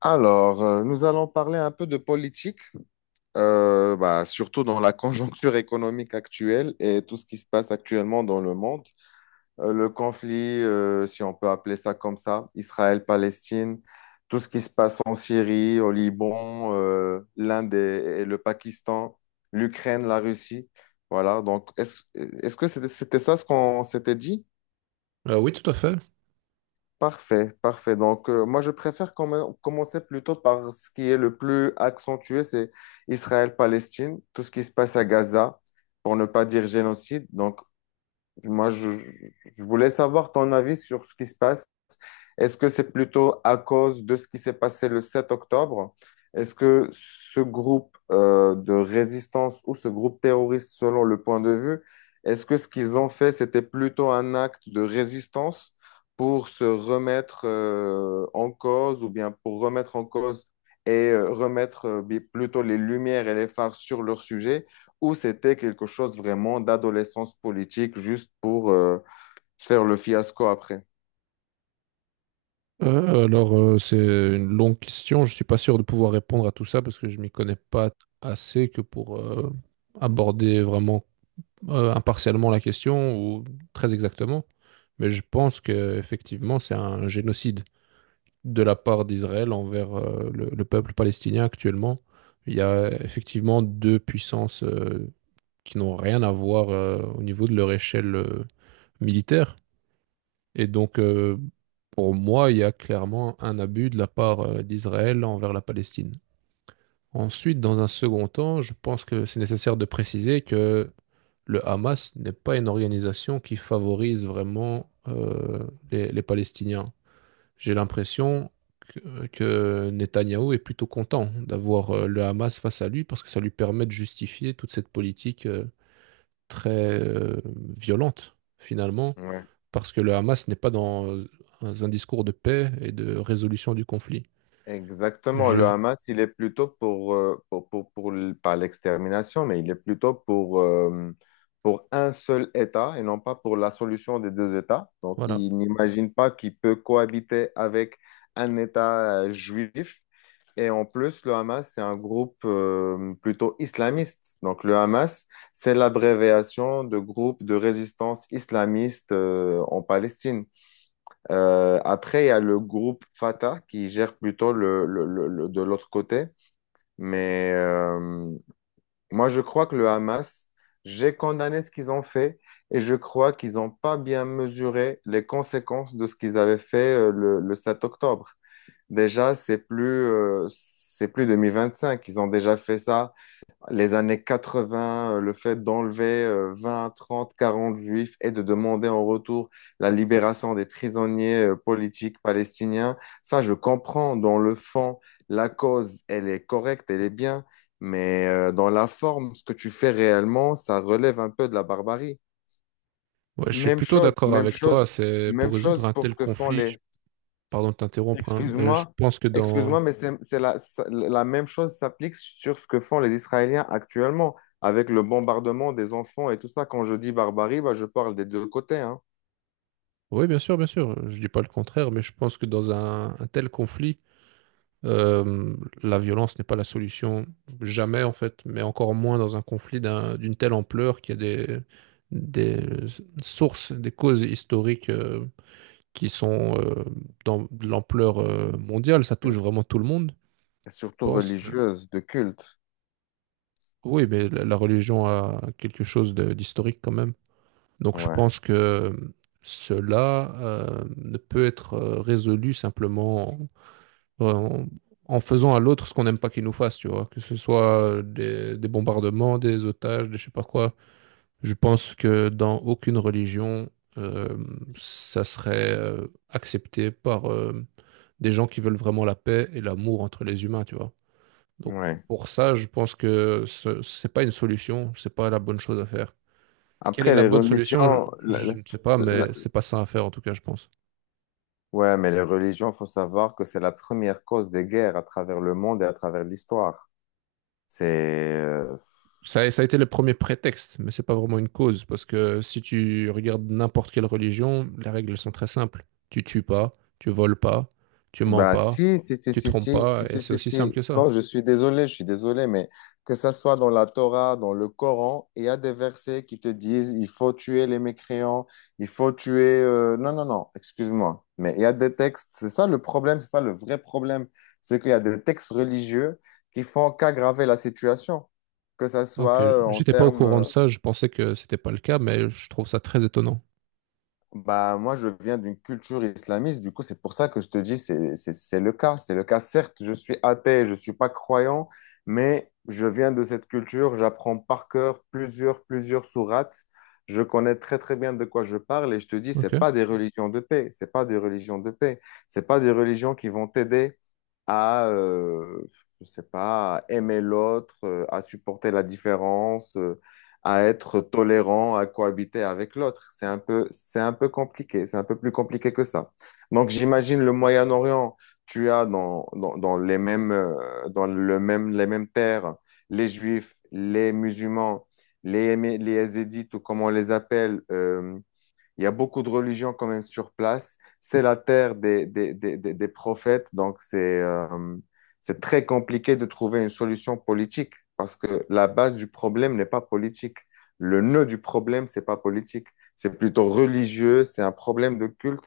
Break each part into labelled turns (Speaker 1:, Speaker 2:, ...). Speaker 1: Alors, nous allons parler un peu de politique, bah, surtout dans la conjoncture économique actuelle et tout ce qui se passe actuellement dans le monde. Le conflit, si on peut appeler ça comme ça, Israël-Palestine, tout ce qui se passe en Syrie, au Liban, l'Inde et le Pakistan, l'Ukraine, la Russie. Voilà, donc est-ce que c'était ça ce qu'on s'était dit?
Speaker 2: Oui, tout à fait.
Speaker 1: Parfait, parfait. Donc, moi, je préfère commencer plutôt par ce qui est le plus accentué, c'est Israël-Palestine, tout ce qui se passe à Gaza, pour ne pas dire génocide. Donc, moi, je voulais savoir ton avis sur ce qui se passe. Est-ce que c'est plutôt à cause de ce qui s'est passé le 7 octobre? Est-ce que ce groupe de résistance ou ce groupe terroriste, selon le point de vue, est-ce que ce qu'ils ont fait, c'était plutôt un acte de résistance pour se remettre en cause ou bien pour remettre en cause et remettre plutôt les lumières et les phares sur leur sujet, ou c'était quelque chose vraiment d'adolescence politique juste pour faire le fiasco après?
Speaker 2: C'est une longue question. Je suis pas sûr de pouvoir répondre à tout ça parce que je m'y connais pas assez que pour aborder vraiment impartialement la question ou très exactement. Mais je pense que effectivement, c'est un génocide de la part d'Israël envers le peuple palestinien actuellement. Il y a effectivement deux puissances qui n'ont rien à voir au niveau de leur échelle militaire. Et donc, pour moi, il y a clairement un abus de la part d'Israël envers la Palestine. Ensuite, dans un second temps, je pense que c'est nécessaire de préciser que le Hamas n'est pas une organisation qui favorise vraiment les Palestiniens. J'ai l'impression que Netanyahou est plutôt content d'avoir le Hamas face à lui parce que ça lui permet de justifier toute cette politique très violente, finalement
Speaker 1: Ouais.
Speaker 2: parce que le Hamas n'est pas dans un discours de paix et de résolution du conflit.
Speaker 1: Exactement. Le
Speaker 2: Je,
Speaker 1: Hamas, il est plutôt pour, pas l'extermination, mais il est plutôt pour, pour un seul État et non pas pour la solution des deux États. Donc,
Speaker 2: voilà.
Speaker 1: il n'imagine pas qu'il peut cohabiter avec un État juif. Et en plus, le Hamas, c'est un groupe plutôt islamiste. Donc, le Hamas, c'est l'abréviation de groupe de résistance islamiste en Palestine. Après, il y a le groupe Fata qui gère plutôt de l'autre côté. Mais moi, je crois que le Hamas, j'ai condamné ce qu'ils ont fait et je crois qu'ils n'ont pas bien mesuré les conséquences de ce qu'ils avaient fait le 7 octobre. Déjà, c'est plus 2025. Ils ont déjà fait ça les années 80, le fait d'enlever 20, 30, 40 juifs et de demander en retour la libération des prisonniers politiques palestiniens, ça je comprends. Dans le fond, la cause, elle est correcte, elle est bien, mais dans la forme, ce que tu fais réellement, ça relève un peu de la barbarie.
Speaker 2: Ouais, je suis
Speaker 1: Même
Speaker 2: plutôt
Speaker 1: chose,
Speaker 2: d'accord
Speaker 1: même
Speaker 2: avec toi.
Speaker 1: chose,
Speaker 2: C'est pour
Speaker 1: même
Speaker 2: résoudre
Speaker 1: chose
Speaker 2: un
Speaker 1: pour ce
Speaker 2: tel
Speaker 1: que font
Speaker 2: conflit.
Speaker 1: les...
Speaker 2: Pardon de t'interrompre, hein, mais je
Speaker 1: Excuse-moi,
Speaker 2: pense que dans.
Speaker 1: excuse-moi, mais la même chose s'applique sur ce que font les Israéliens actuellement avec le bombardement des enfants et tout ça. Quand je dis barbarie, bah, je parle des deux côtés, hein.
Speaker 2: Oui, bien sûr, bien sûr. Je dis pas le contraire, mais je pense que dans un tel conflit, euh, la violence n'est pas la solution. Jamais, en fait, mais encore moins dans un conflit d'une telle ampleur qui a des sources, des causes historiques, qui sont dans de l'ampleur mondiale, ça touche vraiment tout le monde. Je
Speaker 1: Surtout
Speaker 2: pense que
Speaker 1: religieuse, de culte.
Speaker 2: oui, mais la religion a quelque chose d'historique quand même. Donc je
Speaker 1: Ouais,
Speaker 2: pense que cela ne peut être résolu simplement en, en- en faisant à l'autre ce qu'on n'aime pas qu'il nous fasse, tu vois, que ce soit des bombardements, des otages, des je sais pas quoi. Je pense que dans aucune religion, euh, ça serait accepté par des gens qui veulent vraiment la paix et l'amour entre les humains, tu vois. Donc
Speaker 1: ouais.
Speaker 2: pour ça, je pense que ce n'est pas une solution, c'est pas la bonne chose à faire. Quelle est
Speaker 1: Après,
Speaker 2: la
Speaker 1: les
Speaker 2: bonne solution?
Speaker 1: religions,
Speaker 2: Je ne sais pas,
Speaker 1: la-
Speaker 2: mais c'est pas ça à faire en tout cas, je pense.
Speaker 1: ouais, mais les religions, faut savoir que c'est la première cause des guerres à travers le monde et à travers l'histoire. C'est, euh,
Speaker 2: Ça, ça a été le premier prétexte, mais c'est pas vraiment une cause, parce que si tu regardes n'importe quelle religion, les règles elles sont très simples. Tu tues pas, tu voles pas, tu mens
Speaker 1: Bah,
Speaker 2: pas,
Speaker 1: si, si, si,
Speaker 2: tu
Speaker 1: si,
Speaker 2: trompes
Speaker 1: si,
Speaker 2: pas,
Speaker 1: si,
Speaker 2: et
Speaker 1: si,
Speaker 2: c'est
Speaker 1: si,
Speaker 2: aussi simple
Speaker 1: si.
Speaker 2: que ça.
Speaker 1: Non, je suis désolé, mais que ça soit dans la Torah, dans le Coran, il y a des versets qui te disent il faut tuer les mécréants, il faut tuer. Non, non, non, excuse-moi. Mais il y a des textes, c'est ça le problème, c'est ça le vrai problème. C'est qu'il y a des textes religieux qui font qu'aggraver la situation, que ça soit
Speaker 2: Ok,
Speaker 1: en
Speaker 2: j'étais pas au
Speaker 1: termes.
Speaker 2: courant de ça, je pensais que c'était pas le cas, mais je trouve ça très étonnant.
Speaker 1: Bah, moi, je viens d'une culture islamiste, du coup, c'est pour ça que je te dis, c'est le cas. C'est le cas. Certes, je suis athée, je ne suis pas croyant, mais je viens de cette culture, j'apprends par cœur plusieurs sourates. Je connais très, très bien de quoi je parle et je te dis,
Speaker 2: Ok.
Speaker 1: c'est pas des religions de paix, c'est pas des religions de paix, c'est pas des religions qui vont t'aider à, je sais pas, à aimer l'autre, à supporter la différence, à être tolérant, à cohabiter avec l'autre. C'est un peu compliqué, c'est un peu plus compliqué que ça. Donc j'imagine le Moyen-Orient, tu as les mêmes terres, les Juifs, les musulmans, les Yézidis, ou comme on les appelle, il y a beaucoup de religions quand même sur place. C'est la terre des prophètes, donc c'est très compliqué de trouver une solution politique parce que la base du problème n'est pas politique. Le nœud du problème, c'est pas politique. C'est plutôt religieux, c'est un problème de culte.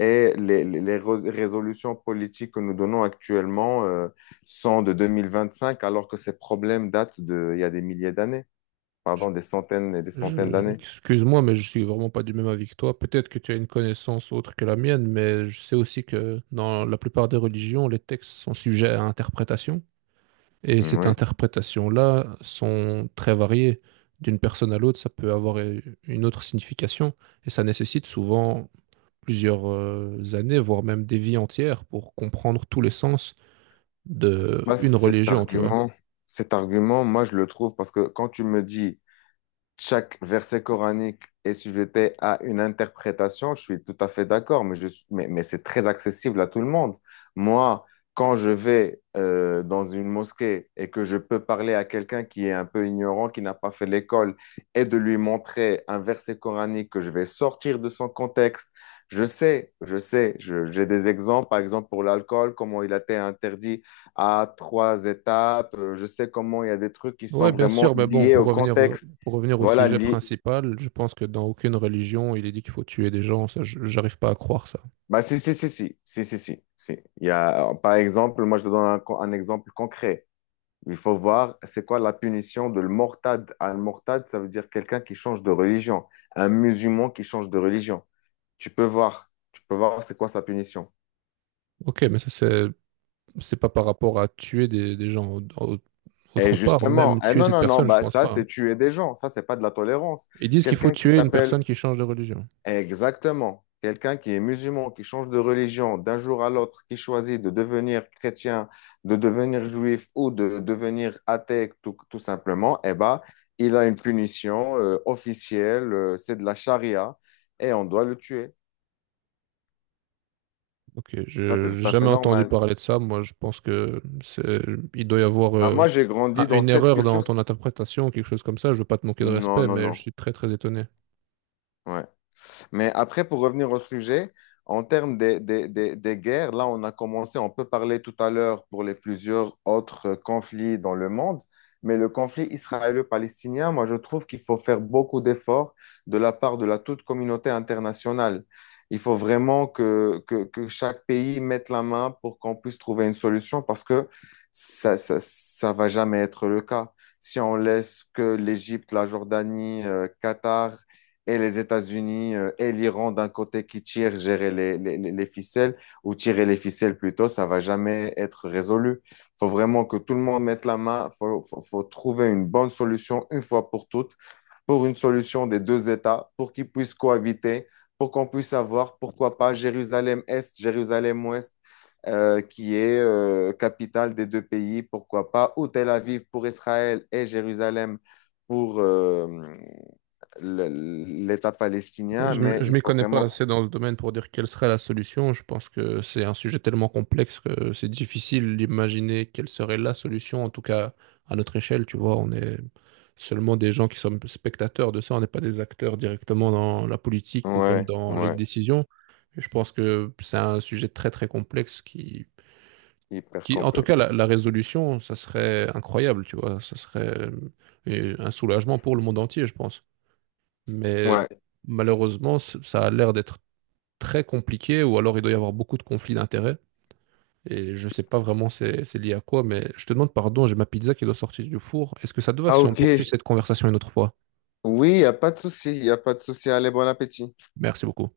Speaker 1: Et les résolutions politiques que nous donnons actuellement sont de 2025, alors que ces problèmes datent de, il y a des milliers d'années, pardon, des centaines et des centaines
Speaker 2: Je-
Speaker 1: d'années.
Speaker 2: Excuse-moi, mais je suis vraiment pas du même avis que toi. Peut-être que tu as une connaissance autre que la mienne, mais je sais aussi que dans la plupart des religions, les textes sont sujets à interprétation. Et cette
Speaker 1: Oui.
Speaker 2: interprétation-là sont très variées. D'une personne à l'autre, ça peut avoir une autre signification. Et ça nécessite souvent plusieurs années, voire même des vies entières pour comprendre tous les sens de
Speaker 1: Moi,
Speaker 2: une
Speaker 1: cet
Speaker 2: religion, tu vois.
Speaker 1: argument, cet argument, moi, je le trouve parce que quand tu me dis chaque verset coranique est sujeté à une interprétation, je suis tout à fait d'accord, mais c'est très accessible à tout le monde. Moi, quand je vais dans une mosquée et que je peux parler à quelqu'un qui est un peu ignorant, qui n'a pas fait l'école, et de lui montrer un verset coranique que je vais sortir de son contexte, j'ai des exemples, par exemple pour l'alcool, comment il a été interdit à trois étapes, je sais comment il y a des trucs qui sont
Speaker 2: Ouais, bien
Speaker 1: vraiment
Speaker 2: sûr, mais bon,
Speaker 1: liés au contexte.
Speaker 2: pour revenir au
Speaker 1: Voilà,
Speaker 2: sujet
Speaker 1: lié.
Speaker 2: principal, je pense que dans aucune religion, il est dit qu'il faut tuer des gens, ça, j'arrive pas à croire ça.
Speaker 1: Bah, si, si, si, si, si, si, si, si. Il y a, par exemple, moi, je te donne un exemple concret. Il faut voir, c'est quoi la punition de le mortad? Al mortad, ça veut dire quelqu'un qui change de religion, un musulman qui change de religion. Tu peux voir, c'est quoi sa punition.
Speaker 2: Ok, mais ça, c'est pas par rapport à tuer des gens
Speaker 1: Et
Speaker 2: autre part,
Speaker 1: justement,
Speaker 2: même
Speaker 1: eh
Speaker 2: tuer
Speaker 1: non,
Speaker 2: cette
Speaker 1: non, non,
Speaker 2: personne, je
Speaker 1: bah,
Speaker 2: pense
Speaker 1: ça,
Speaker 2: pas,
Speaker 1: c'est
Speaker 2: hein.
Speaker 1: tuer des gens. Ça, c'est pas de la tolérance.
Speaker 2: Ils disent qu'il faut
Speaker 1: Quelqu'un qui
Speaker 2: tuer une
Speaker 1: s'appelle,
Speaker 2: personne qui change de religion.
Speaker 1: exactement. Quelqu'un qui est musulman, qui change de religion d'un jour à l'autre, qui choisit de devenir chrétien, de devenir juif ou de devenir athée tout, tout simplement, eh ben, il a une punition officielle, c'est de la charia et on doit le tuer.
Speaker 2: Ok,
Speaker 1: Ça, c'est
Speaker 2: j'ai
Speaker 1: tout à fait
Speaker 2: jamais entendu
Speaker 1: normal.
Speaker 2: parler de ça, moi je pense que il doit y avoir
Speaker 1: Bah, moi, j'ai grandi dans
Speaker 2: une
Speaker 1: cette
Speaker 2: erreur dans
Speaker 1: culture.
Speaker 2: ton interprétation, quelque chose comme ça, je veux pas te manquer de
Speaker 1: Non,
Speaker 2: respect,
Speaker 1: non,
Speaker 2: mais
Speaker 1: non.
Speaker 2: je suis très très étonné.
Speaker 1: Ouais. Mais après, pour revenir au sujet, en termes des guerres, là, on a commencé, on peut parler tout à l'heure pour les plusieurs autres conflits dans le monde, mais le conflit israélo-palestinien, moi, je trouve qu'il faut faire beaucoup d'efforts de la part de la toute communauté internationale. Il faut vraiment que chaque pays mette la main pour qu'on puisse trouver une solution parce que ça va jamais être le cas. Si on laisse que l'Égypte, la Jordanie, Qatar, et les États-Unis et l'Iran d'un côté qui tirent, gérer les ficelles, ou tirer les ficelles plutôt, ça va jamais être résolu. Il faut vraiment que tout le monde mette la main, il faut trouver une bonne solution une fois pour toutes, pour une solution des deux États, pour qu'ils puissent cohabiter, pour qu'on puisse avoir, pourquoi pas, Jérusalem-Est, Jérusalem-Ouest. Qui est capitale des deux pays, pourquoi pas, ou Tel Aviv pour Israël et Jérusalem pour, l'État
Speaker 2: Oui,
Speaker 1: palestinien,
Speaker 2: je
Speaker 1: mais
Speaker 2: ne
Speaker 1: il
Speaker 2: m'y
Speaker 1: faut
Speaker 2: connais pas
Speaker 1: vraiment... Oui.
Speaker 2: assez dans ce domaine pour dire quelle serait la solution. Je pense que c'est un sujet tellement complexe que c'est difficile d'imaginer quelle serait la solution, en tout cas à notre échelle, tu vois. On est seulement des gens qui sommes spectateurs de ça, on n'est pas des acteurs directement dans la politique ou même
Speaker 1: Ouais,
Speaker 2: dans les
Speaker 1: ouais,
Speaker 2: décisions. Et je pense que c'est un sujet très très complexe
Speaker 1: hyper
Speaker 2: qui en tout cas,
Speaker 1: complexe.
Speaker 2: la résolution, ça serait incroyable, tu vois. Ça serait un soulagement pour le monde entier, je pense. Mais
Speaker 1: Ouais.
Speaker 2: malheureusement, ça a l'air d'être très compliqué ou alors il doit y avoir beaucoup de conflits d'intérêts. Et je sais pas vraiment c'est lié à quoi, mais je te demande pardon, j'ai ma pizza qui doit sortir du four. Est-ce que ça te va
Speaker 1: Ah,
Speaker 2: si on poursuit
Speaker 1: ok.
Speaker 2: cette conversation une autre fois?
Speaker 1: Oui, il n'y a pas de souci, il n'y a pas de souci. Allez, bon appétit.
Speaker 2: Merci beaucoup.